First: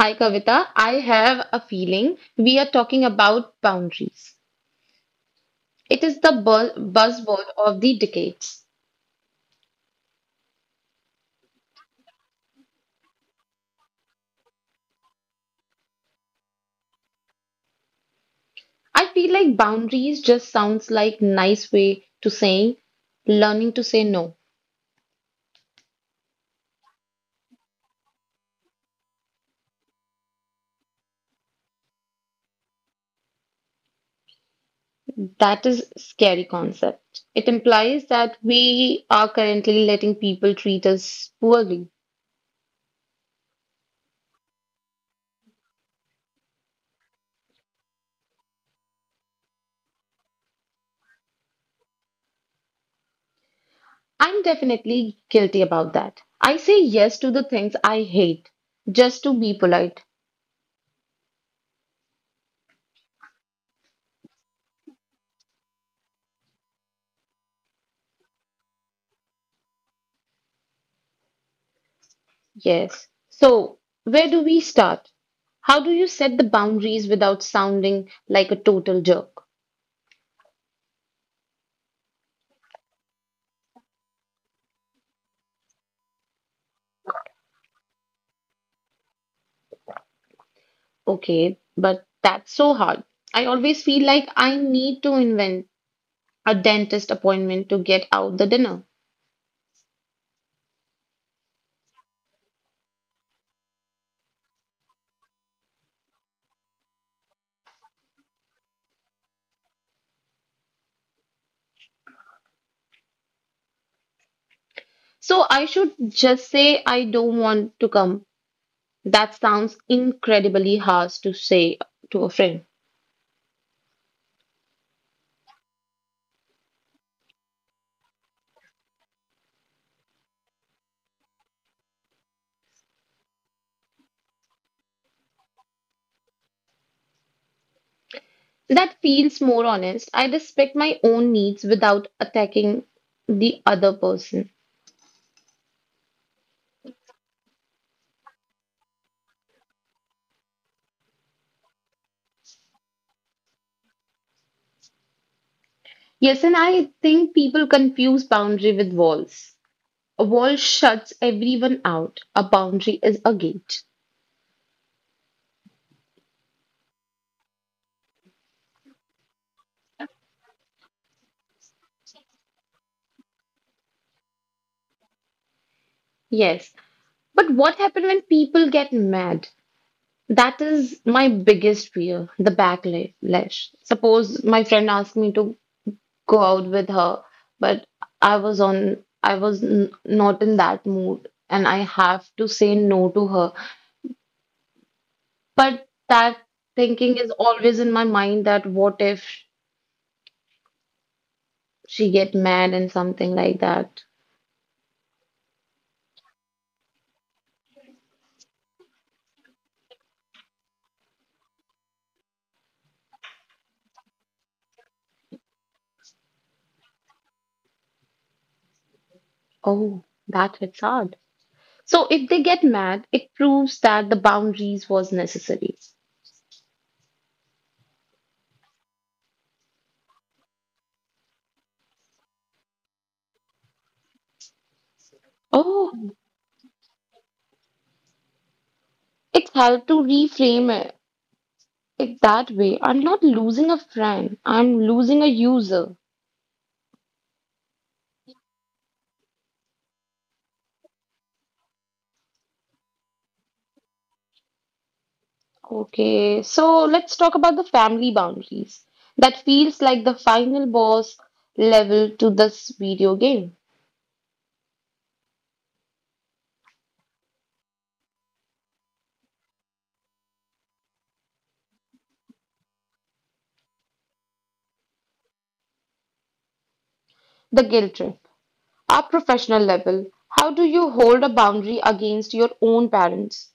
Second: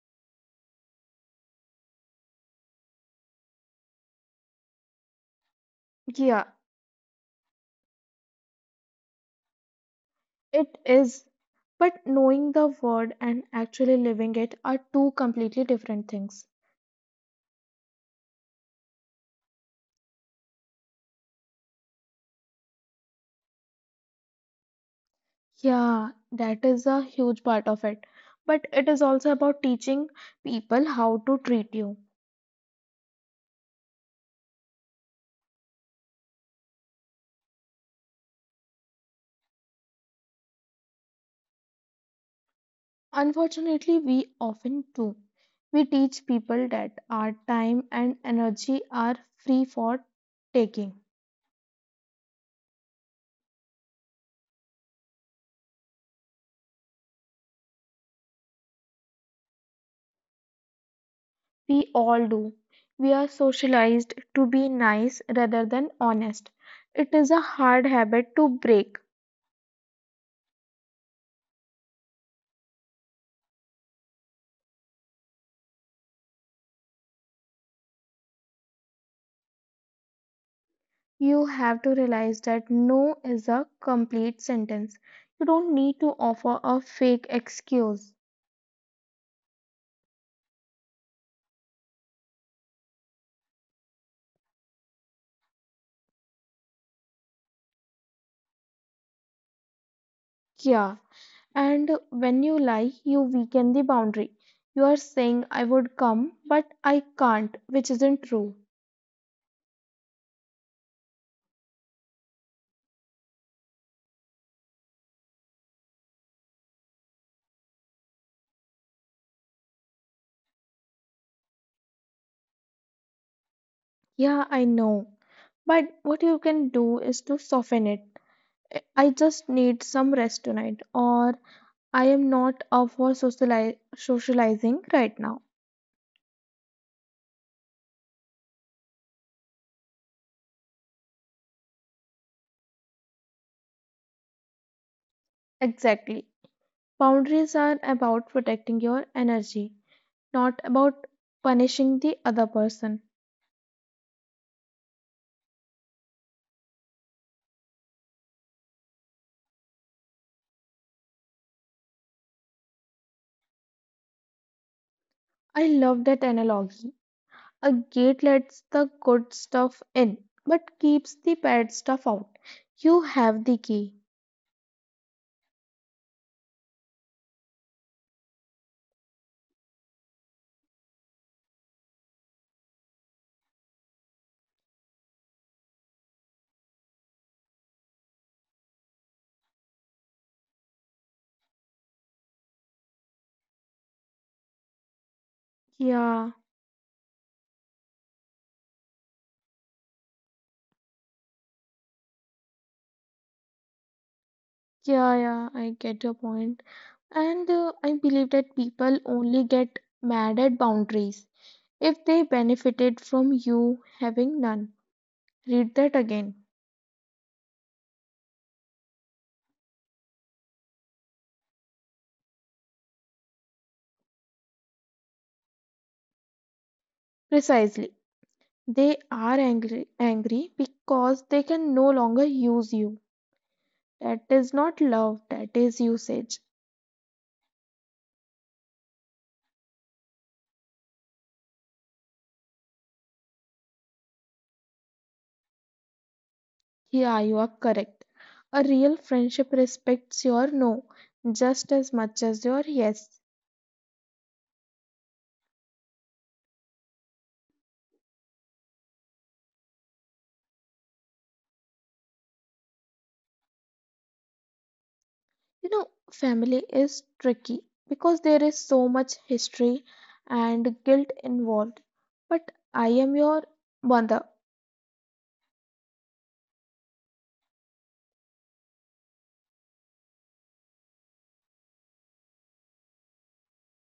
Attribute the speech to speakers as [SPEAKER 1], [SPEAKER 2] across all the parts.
[SPEAKER 1] Hi Kavita, I have a feeling we are talking about boundaries. It is the
[SPEAKER 2] Yeah,
[SPEAKER 1] buzzword of the decades.
[SPEAKER 2] it is. But knowing the word and actually living it are two completely different things.
[SPEAKER 1] I feel like boundaries just sounds like nice way to saying learning to say no.
[SPEAKER 2] Yeah, that is a huge part of it. But it is also about teaching people how to treat you.
[SPEAKER 1] That is scary concept. It implies that we are currently letting people treat us poorly.
[SPEAKER 2] Unfortunately, we often do. We teach people that our time and energy are free for taking.
[SPEAKER 1] I'm definitely guilty about that. I say yes to the things I hate just to be polite.
[SPEAKER 2] We all do. We are socialized to be nice rather than honest. It is a hard habit to break.
[SPEAKER 1] Yes. So, where do we start? How do you set the boundaries without sounding like a total jerk?
[SPEAKER 2] You have to realize that no is a complete sentence. You don't need to offer a fake excuse.
[SPEAKER 1] Okay, but that's so hard. I always feel like I need to invent a dentist appointment to get out the dinner.
[SPEAKER 2] Yeah. And when you lie, you weaken the boundary. You are saying, I would come, but I can't, which isn't true.
[SPEAKER 1] So, I should just say I don't want to come. That sounds incredibly harsh to say to a friend.
[SPEAKER 2] Yeah, I know. But what you can do is to soften it. "I just need some rest tonight, or I am not up for socializing right now.
[SPEAKER 1] That feels more honest. I respect my own needs without attacking the other person.
[SPEAKER 2] Exactly. Boundaries are about protecting your energy, not about punishing the other person.
[SPEAKER 1] Yes, and I think people confuse boundary with walls. A wall shuts everyone out, a boundary is a gate.
[SPEAKER 2] I love that analogy. A gate lets the good stuff in, but keeps the bad stuff out. You have the key.
[SPEAKER 1] Yes, but what happens when people get mad? That is my biggest fear, the backlash. Suppose my friend asked me to go out with her, but I was on, not in that mood, and I have to say no to her. But
[SPEAKER 2] Yeah,
[SPEAKER 1] that thinking is always in my mind that what if? She get mad and something like that.
[SPEAKER 2] yeah, yeah, I get your point. And I believe that people only get mad at boundaries if they benefited from you having none. Read that again.
[SPEAKER 1] Oh, that hits hard. So if they get mad, it proves that the boundaries was necessary.
[SPEAKER 2] Precisely. They are angry, angry because they can no longer use you. That is not love, that is
[SPEAKER 1] Oh,
[SPEAKER 2] usage.
[SPEAKER 1] it's helped to reframe it, it that way. I'm not losing a friend, I'm losing a user.
[SPEAKER 2] Yeah, you are correct. A real friendship respects your no just as much as your yes.
[SPEAKER 1] Okay, so let's talk about the family boundaries. That feels like the final boss level to this video game.
[SPEAKER 2] You know, family is tricky because there is so much history and guilt involved. But I am your mother.
[SPEAKER 1] The guilt trip. Our professional level. How do you hold a boundary against your own parents?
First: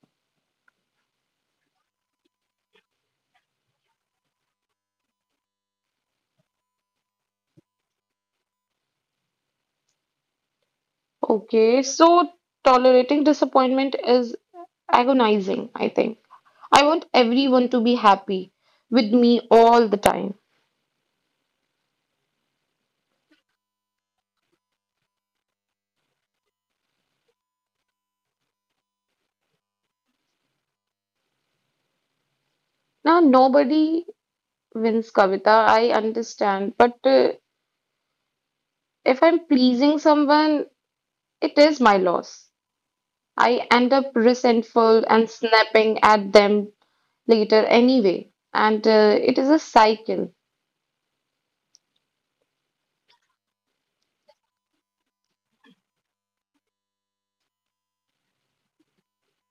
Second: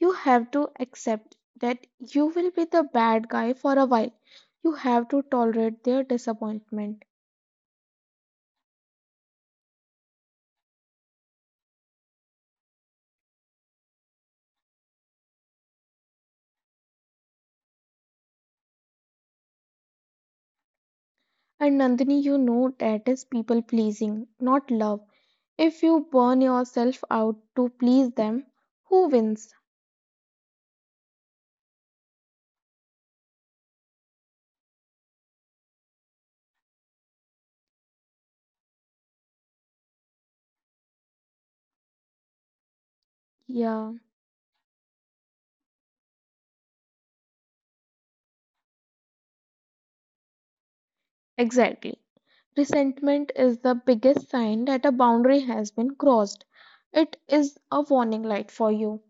[SPEAKER 2] You have to accept that you will be the bad guy for a while. You have to tolerate their disappointment.
[SPEAKER 1] Okay, so tolerating disappointment is agonizing, I think. I want everyone to be happy with me all the time.
[SPEAKER 2] And Nandini, you know that is people pleasing, not love. If you burn yourself out to please them, who wins?
[SPEAKER 1] Now, nobody wins, Kavita, I understand, but if I'm pleasing someone, it is my loss. I end up
[SPEAKER 2] Yeah,
[SPEAKER 1] resentful and snapping at them later anyway, and it is a cycle.
[SPEAKER 2] exactly. Resentment is the biggest sign that a boundary has been crossed. It is a warning light for you.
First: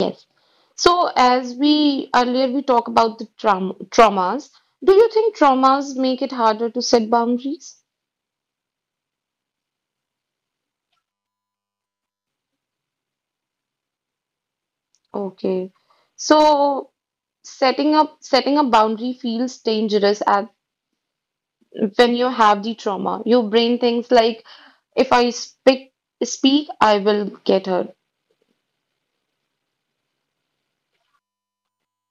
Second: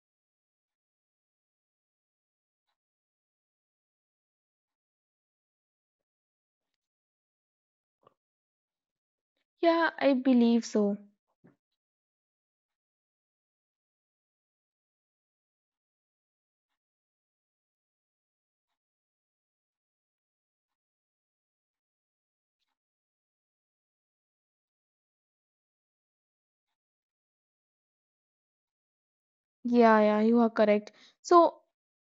[SPEAKER 1] Yes. So, as we earlier we talk about the traumas, do you think traumas make it harder to set boundaries?
[SPEAKER 2] Yeah, I believe so.
[SPEAKER 1] Okay. So, setting a boundary feels dangerous at when you have the trauma. Your brain thinks like, if I speak, I will get hurt.
[SPEAKER 2] Yeah, yeah, you are correct. So,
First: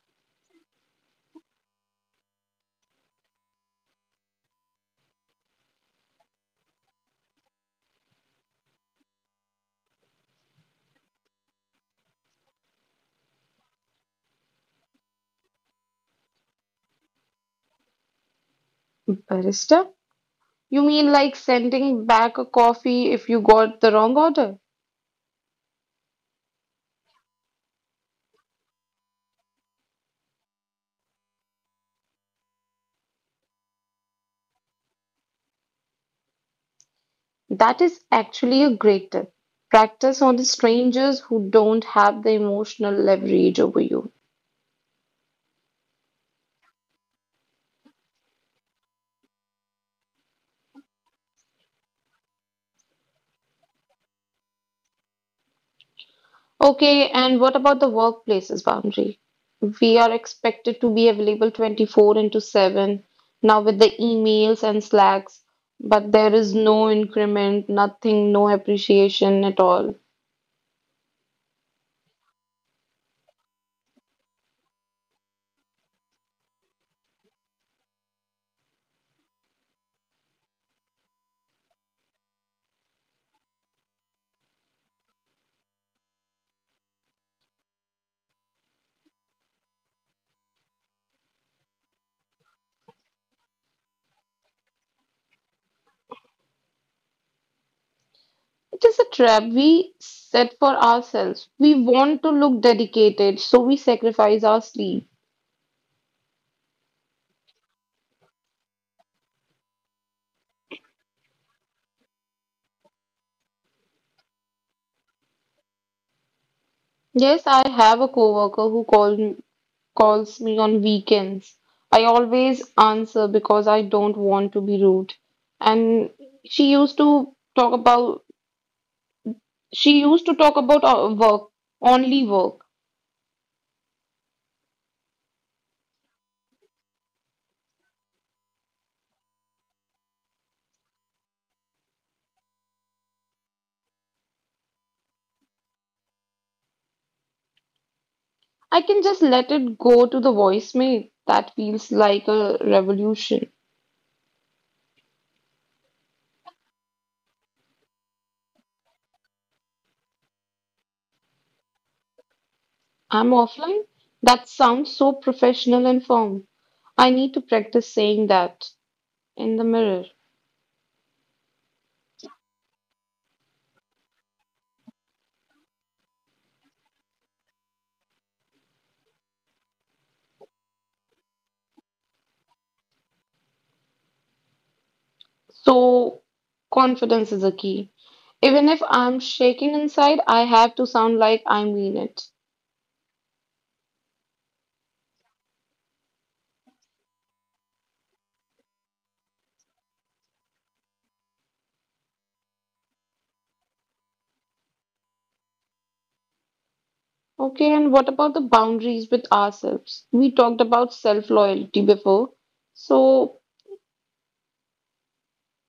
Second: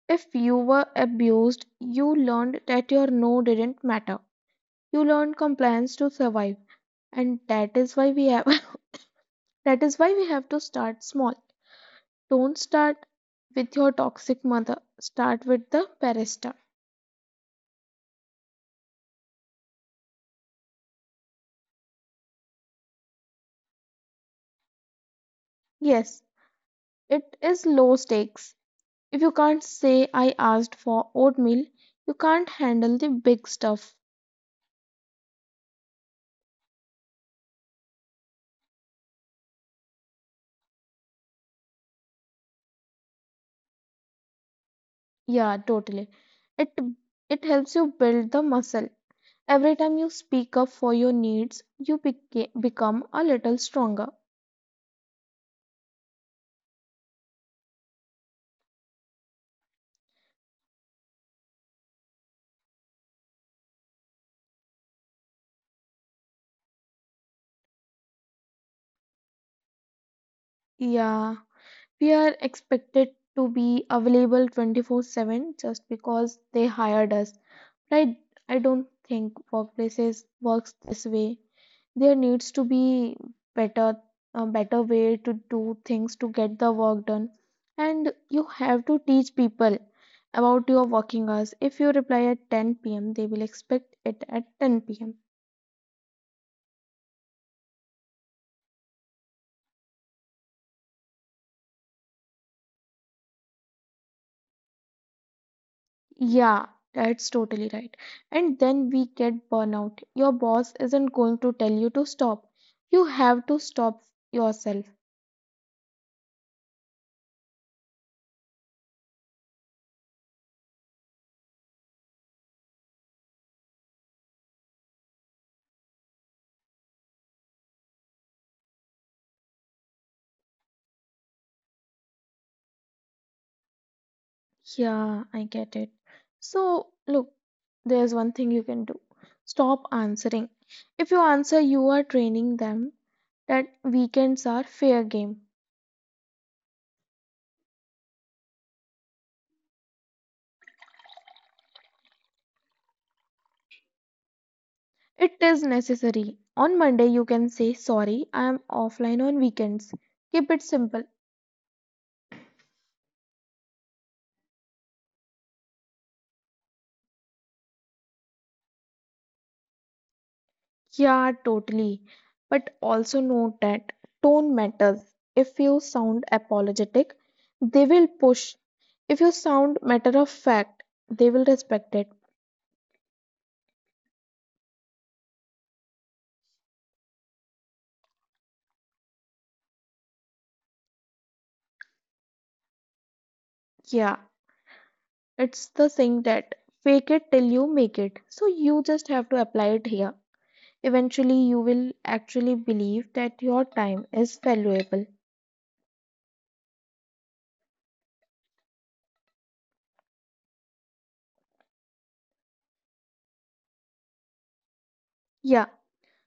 [SPEAKER 2] if you were abused, you learned that your no didn't matter. You learned compliance to survive. And that is why we have. That is why we have to start small. Don't start with your toxic mother, start with the barista.
[SPEAKER 1] Barista, you mean like sending back a coffee if you got the wrong order?
[SPEAKER 2] Yes, it is low stakes. If you can't say I asked for oatmeal, you can't handle the big stuff.
[SPEAKER 1] That is actually a great tip. Practice on the strangers who don't have the emotional leverage over you.
[SPEAKER 2] Yeah, totally. It it helps you build the muscle. Every time you speak up for your needs, you become a little stronger.
[SPEAKER 1] Okay, and what about the workplace's boundary? We are expected to be available 24/7 now with the emails and slacks, but there is no increment, nothing, no appreciation at all.
[SPEAKER 2] Yeah, we are expected to be available 24/7 just because they hired us. I, I don't think workplaces works this way. There needs to be better a better way to do things to get the work done. And you have to teach people about your working hours. If you reply at 10 p.m., they will expect it at 10 p.m.
[SPEAKER 1] It is a trap we set for ourselves. We want to look dedicated, so we sacrifice our sleep.
[SPEAKER 2] Yeah, that's totally right. And then we get burnout. Your boss isn't going to tell you to stop. You have to stop yourself.
[SPEAKER 1] Yes, I have a coworker who called calls me on weekends. I always answer because I don't want to be rude. And she used to talk about she used to talk about work, only work.
[SPEAKER 2] Yeah, I get it. So, look, there's one thing you can do. Stop answering. If you answer, you are training them that weekends are fair game.
[SPEAKER 1] I can just let it go to the voicemail. That feels like a revolution.
[SPEAKER 2] It is necessary. On Monday, you can say, "Sorry, I am offline on weekends." Keep it simple.
[SPEAKER 1] I'm offline. That sounds so professional and firm. I need to practice saying that in the mirror.
[SPEAKER 2] Yeah, totally. But also note that tone matters. If you sound apologetic, they will push. If you sound matter of fact, they will respect it.
[SPEAKER 1] So, confidence is a key. Even if I'm shaking inside, I have to sound like I mean it.
[SPEAKER 2] Yeah, it's the thing that fake it till you make it. So you just have to apply it here. Eventually, you will actually believe that your time is valuable.
[SPEAKER 1] Okay, and what about the boundaries with ourselves? We talked about self loyalty before. So,
[SPEAKER 2] Yeah.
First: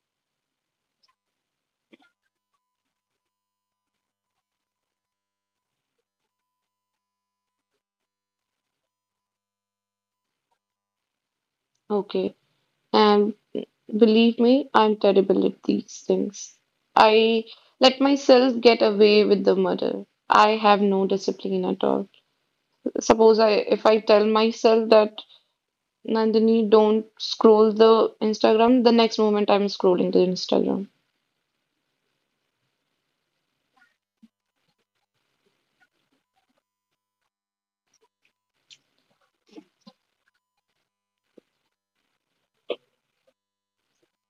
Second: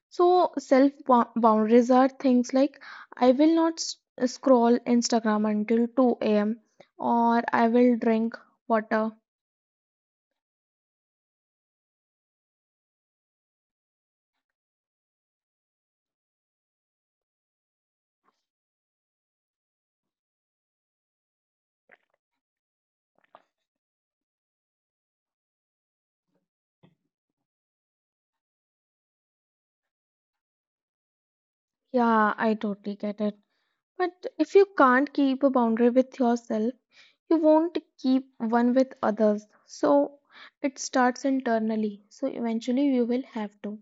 [SPEAKER 2] So self boundaries are things like I will not scroll Instagram until 2 a.m. or I will drink water.
[SPEAKER 1] okay, and believe me, I'm terrible at these things. I let myself get away with the murder. I have no discipline at all. If I tell myself that Nandini, don't scroll the Instagram. The next moment I'm scrolling the Instagram.
[SPEAKER 2] Yeah, I totally get it. But if you can't keep a boundary with yourself, you won't keep one with others. So it starts internally. So eventually you will have to.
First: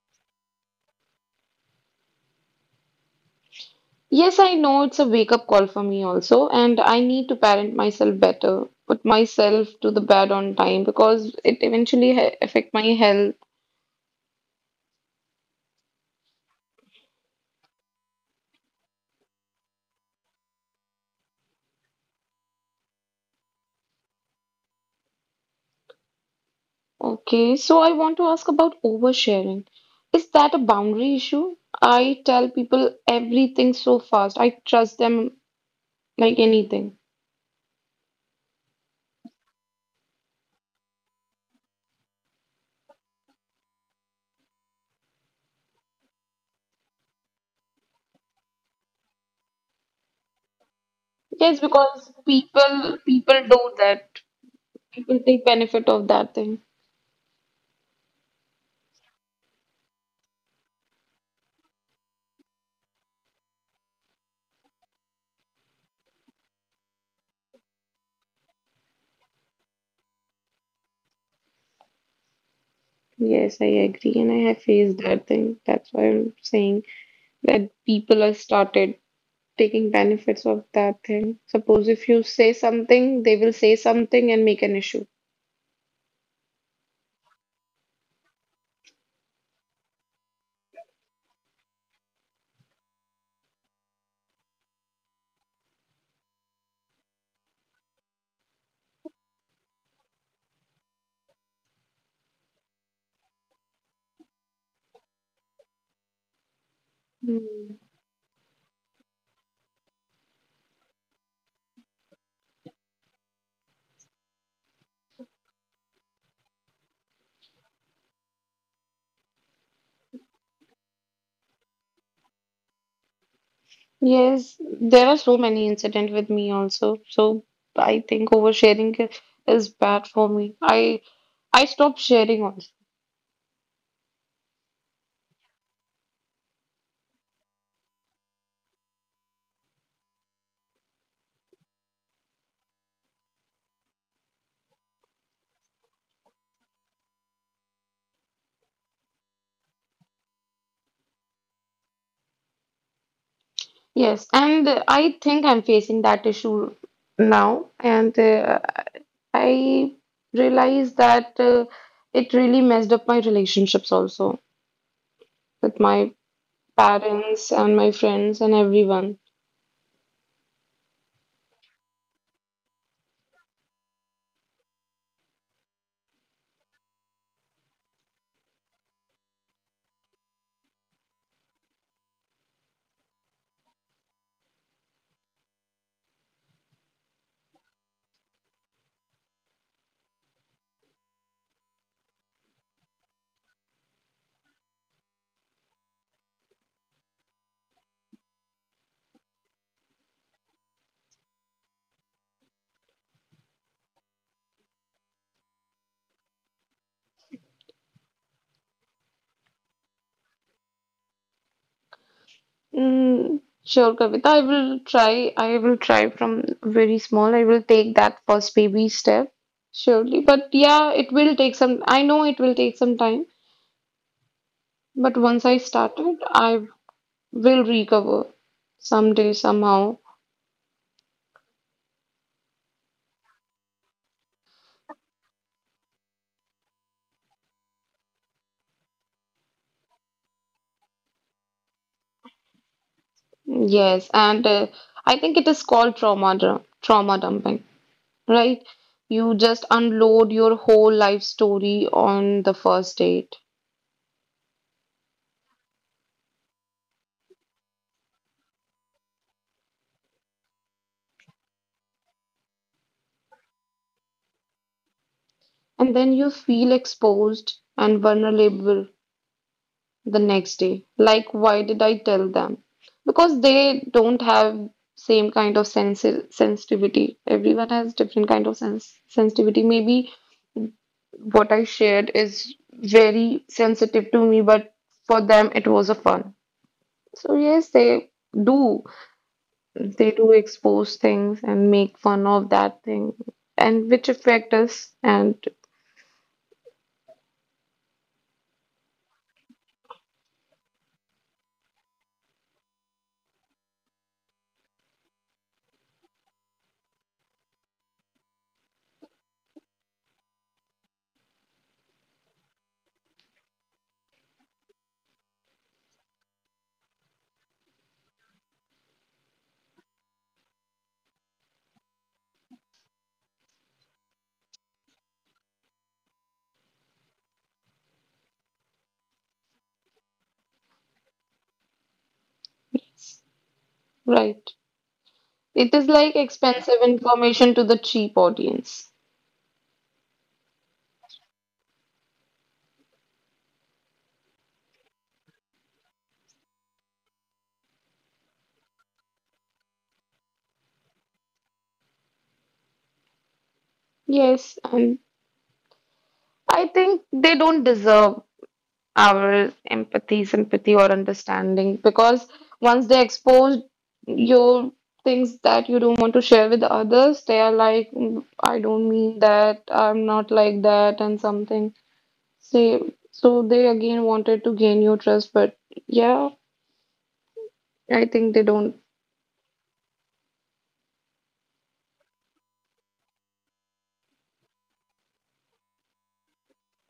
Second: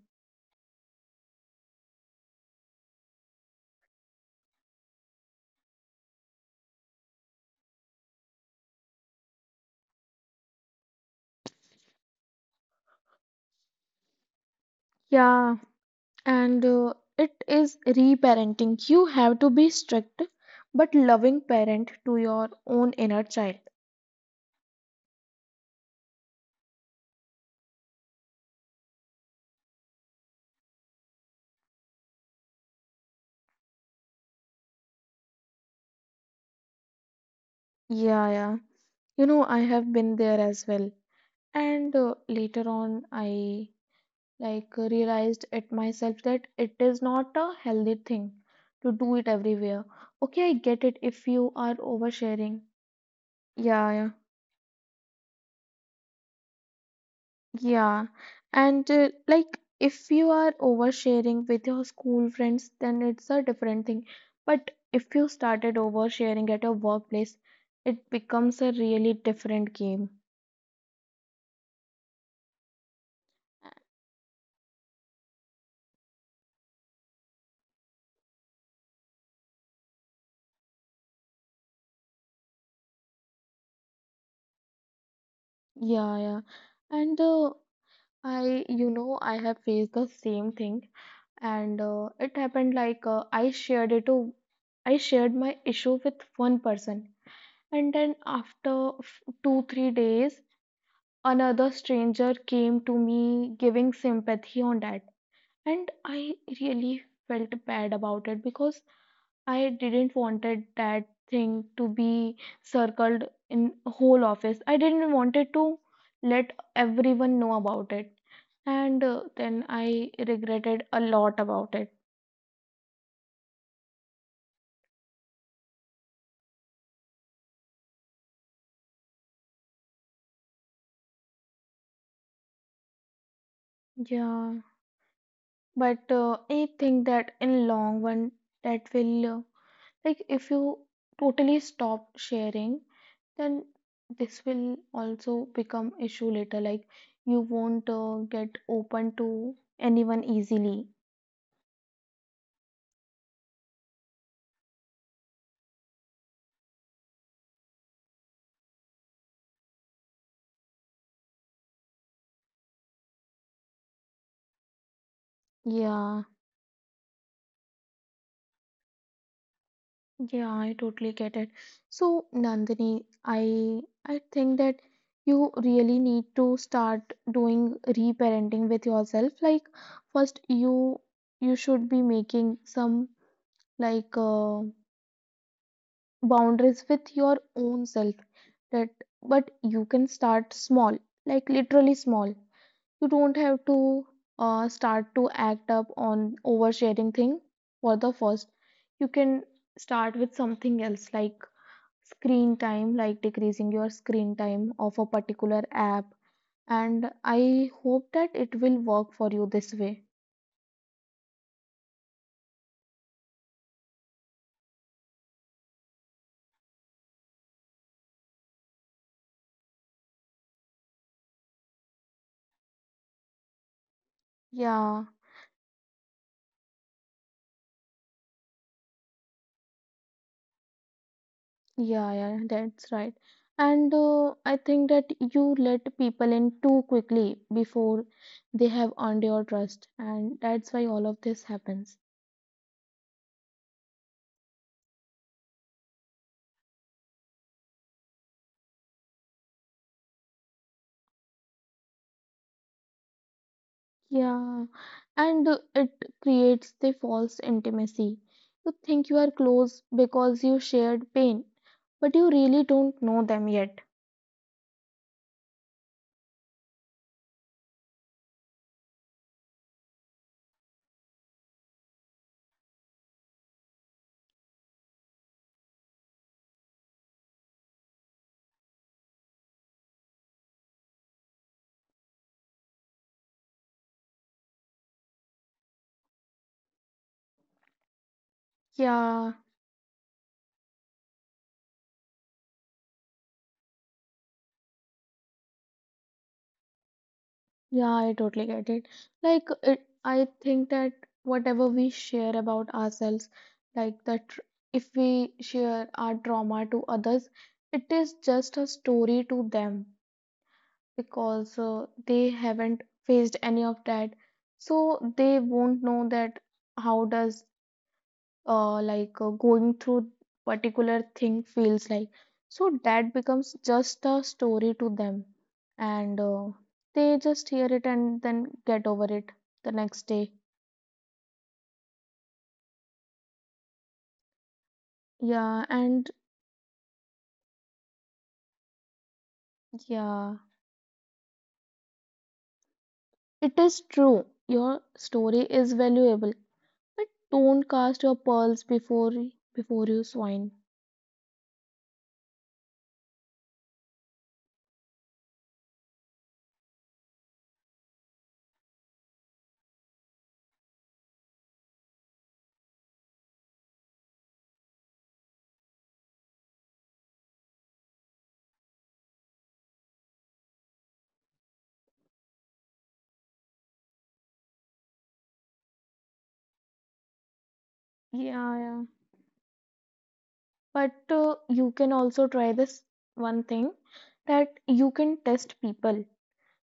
[SPEAKER 1] Yes, I know it's a wake up call for me also, and I need to parent myself better, put myself to the bed on time because it eventually affect my health.
[SPEAKER 2] Yeah, and It is reparenting. You have to be strict but loving parent to your own inner child.
[SPEAKER 1] Okay, so I want to ask about oversharing. Is that a boundary issue? I tell people everything so fast. I trust them like anything.
[SPEAKER 2] Yeah, yeah. You know, I have been there as well. And later on, I realized it myself that it is not a healthy thing to do it everywhere. Okay, I get it if
[SPEAKER 1] Yes,
[SPEAKER 2] you are
[SPEAKER 1] because
[SPEAKER 2] oversharing.
[SPEAKER 1] people do
[SPEAKER 2] Yeah,
[SPEAKER 1] that.
[SPEAKER 2] yeah,
[SPEAKER 1] People take benefit of that thing.
[SPEAKER 2] yeah. And like if you are oversharing with your school friends, then it's a different thing. But if you started oversharing at your workplace, it becomes a really different game.
[SPEAKER 1] Yes, I agree, and I have faced that thing. That's why I'm saying that people are started taking benefits of that thing. Suppose if you say something, they will say something and make an issue.
[SPEAKER 2] Yeah, yeah. And I, you know, I have faced the same thing. And it happened like I shared my issue with one person, and then after f- 2 3 days another stranger came to me giving sympathy on that, and I really felt
[SPEAKER 1] Hmm.
[SPEAKER 2] bad about it because I didn't wanted that thing to be circled in whole office. I didn't wanted to let everyone know about it. And then I regretted a lot about it.
[SPEAKER 1] Yes, there are so many incident with me also. So I think oversharing is bad for me. I stopped sharing also.
[SPEAKER 2] Yeah, but I think that in long run that will like if you totally stop sharing, then this will also become issue later, like you won't get open to anyone easily.
[SPEAKER 1] Yes, and I think I'm facing that issue now, and I realized that it really messed up my relationships also with my
[SPEAKER 2] Yeah,
[SPEAKER 1] parents and my friends and everyone.
[SPEAKER 2] yeah, I totally get it. So Nandini, I think that you really need to start doing reparenting with yourself. Like first, you should be making some like uh, boundaries with your own self. That, but you can start small, like literally small. You don't have to start to act up on oversharing thing for the first. You can start with something else, like screen time, like decreasing your screen time of a particular app, and I hope that it will work for you this way.
[SPEAKER 1] Mm, sure, Kavita, I will try. I will try from very small. I will take that first baby step, surely. But yeah, it will take some, I know it will take some time,
[SPEAKER 2] Yeah.
[SPEAKER 1] but once I started, I will recover someday, somehow.
[SPEAKER 2] Yeah, yeah, that's right. And I think that you let people in too quickly before they have earned your trust, and that's why all of this happens.
[SPEAKER 1] Yes, and I think it is called trauma dumping. Right? You just unload your whole life story on the first date,
[SPEAKER 2] Yeah, and It creates the false intimacy. You think you are close because you shared pain, but you really don't know them yet.
[SPEAKER 1] and then you feel exposed and vulnerable the next day. Like, why did I tell them? Because they don't have same kind of sensitivity. Everyone has different kind of sensitivity. Maybe what I shared is very sensitive to me, but for them it was a fun. So yes, do
[SPEAKER 2] Yeah,
[SPEAKER 1] they do expose things and make fun of that thing and which affect us and
[SPEAKER 2] yeah, I totally get it. Like it, I think that whatever we share about ourselves, like that, tr- if we share our trauma to others, it is just a story to them because they haven't faced any of that, so they won't know that how does going through particular thing feels like. So that becomes just a story to them, and they just hear it and then get over it the next day.
[SPEAKER 1] yes, right. It
[SPEAKER 2] Yeah.
[SPEAKER 1] is like
[SPEAKER 2] And
[SPEAKER 1] expensive information to the cheap audience.
[SPEAKER 2] yeah, it is true, your story is valuable, but don't cast your pearls before you swine.
[SPEAKER 1] Yes, and I think they don't deserve our empathy sympathy or understanding because once they expose your things that you don't want to share with others they are like "Mm, I don't mean that I'm not like that and something. Say, so they again wanted to gain your trust, but yeah, I think they
[SPEAKER 2] Yeah,
[SPEAKER 1] don't.
[SPEAKER 2] yeah, but you can also try this one thing, that you can test people,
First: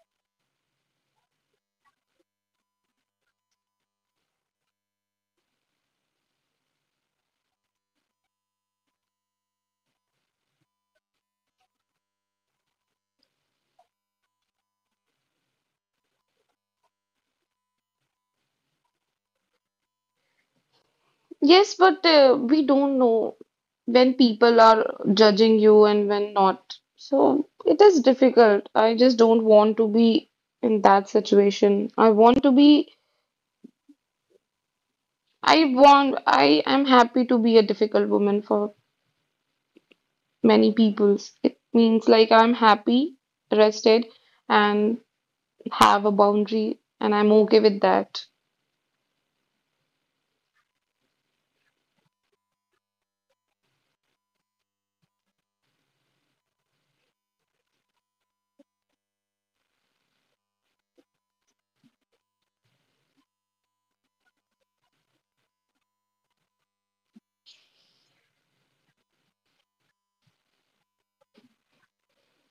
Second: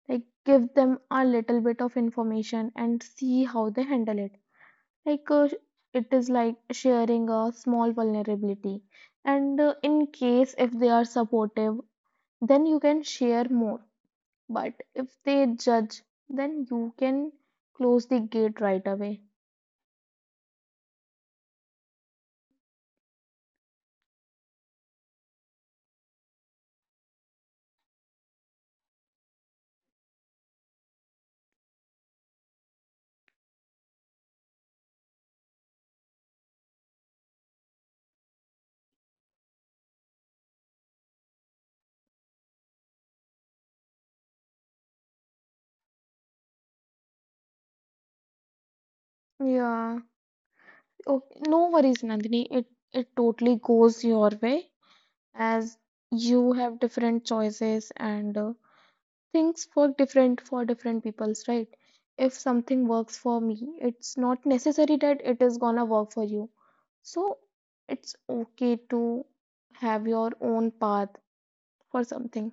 [SPEAKER 2] like give them a little bit of information and see how they handle it, like uh, it is like sharing a small vulnerability. And in case if they are supportive, then you can share more, but if they judge, then you can close the gate right away.
[SPEAKER 1] Yes, but we don't know when people are judging you and when not. So it is difficult. I just don't want to be in that situation. I want, I am happy to be a difficult woman for many peoples. It means like I'm happy, rested, and have a boundary, and I'm okay with that.
[SPEAKER 2] Yeah. Okay, no worries Nandini, it totally goes your way, as you have different choices, and things work different for different people's, right? If something works for me, it's not necessary that it is gonna work for you. So it's okay to have your own path for something.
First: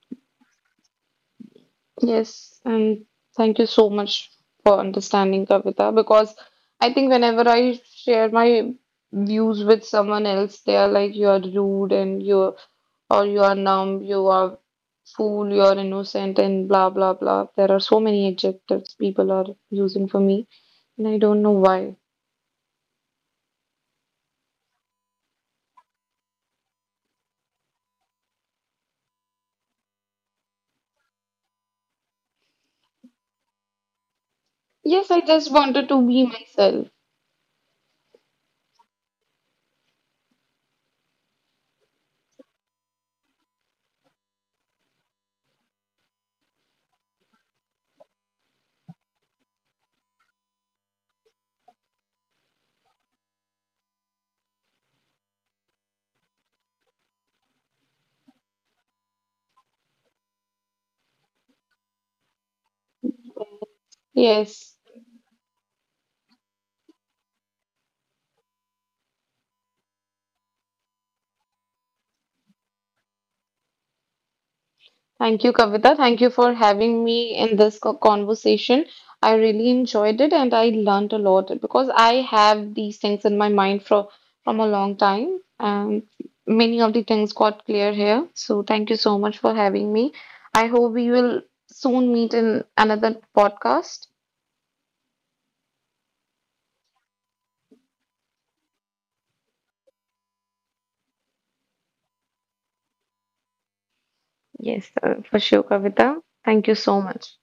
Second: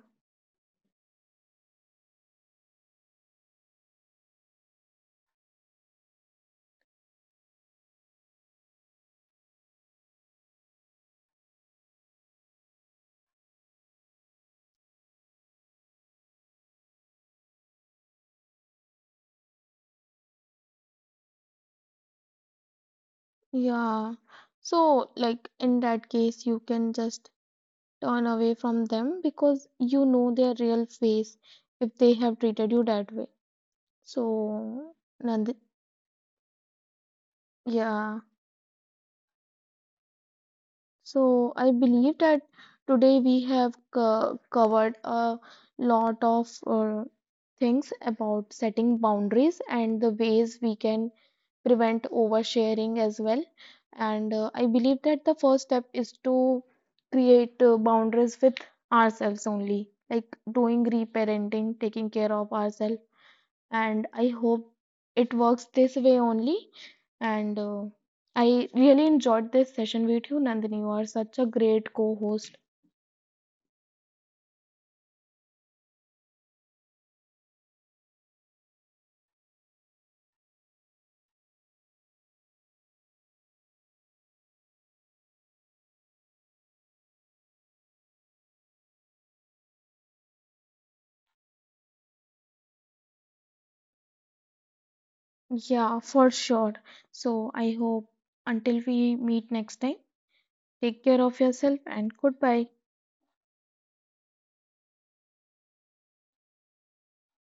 [SPEAKER 1] Yes, and thank you so much for understanding, Kavita, because I think whenever I share my views with someone else, they are like, you are rude and you are numb, you are fool, you are innocent, and blah, blah, blah. There are so many adjectives people are using for me, and I don't know why.
[SPEAKER 2] Yeah, so like in that case you can just turn away from them, because you know their real face if they have treated you that way. So
[SPEAKER 1] Yes, I just
[SPEAKER 2] Nand,
[SPEAKER 1] wanted to be myself.
[SPEAKER 2] yeah. So I believe that today we have covered a lot of things about setting boundaries and the ways we can prevent oversharing as well. And I believe that the first step is to create boundaries with ourselves only, like doing reparenting, taking care of ourselves, and I hope
[SPEAKER 1] Yes.
[SPEAKER 2] it works this way only. And I really enjoyed this session with you, Nandini. You are such a great co-host.
[SPEAKER 1] Thank you, Kavita. Thank you for having me in this conversation. I really enjoyed it and I learned a lot because I have these things in my mind for from a long time and many of the things got clear here. So thank you so much for having me. I hope we will soon meet in another podcast.
[SPEAKER 2] Yeah, for sure. So I hope until we meet next time, take care of yourself and goodbye.
[SPEAKER 1] Yes, for sure, Kavita. Thank you so much.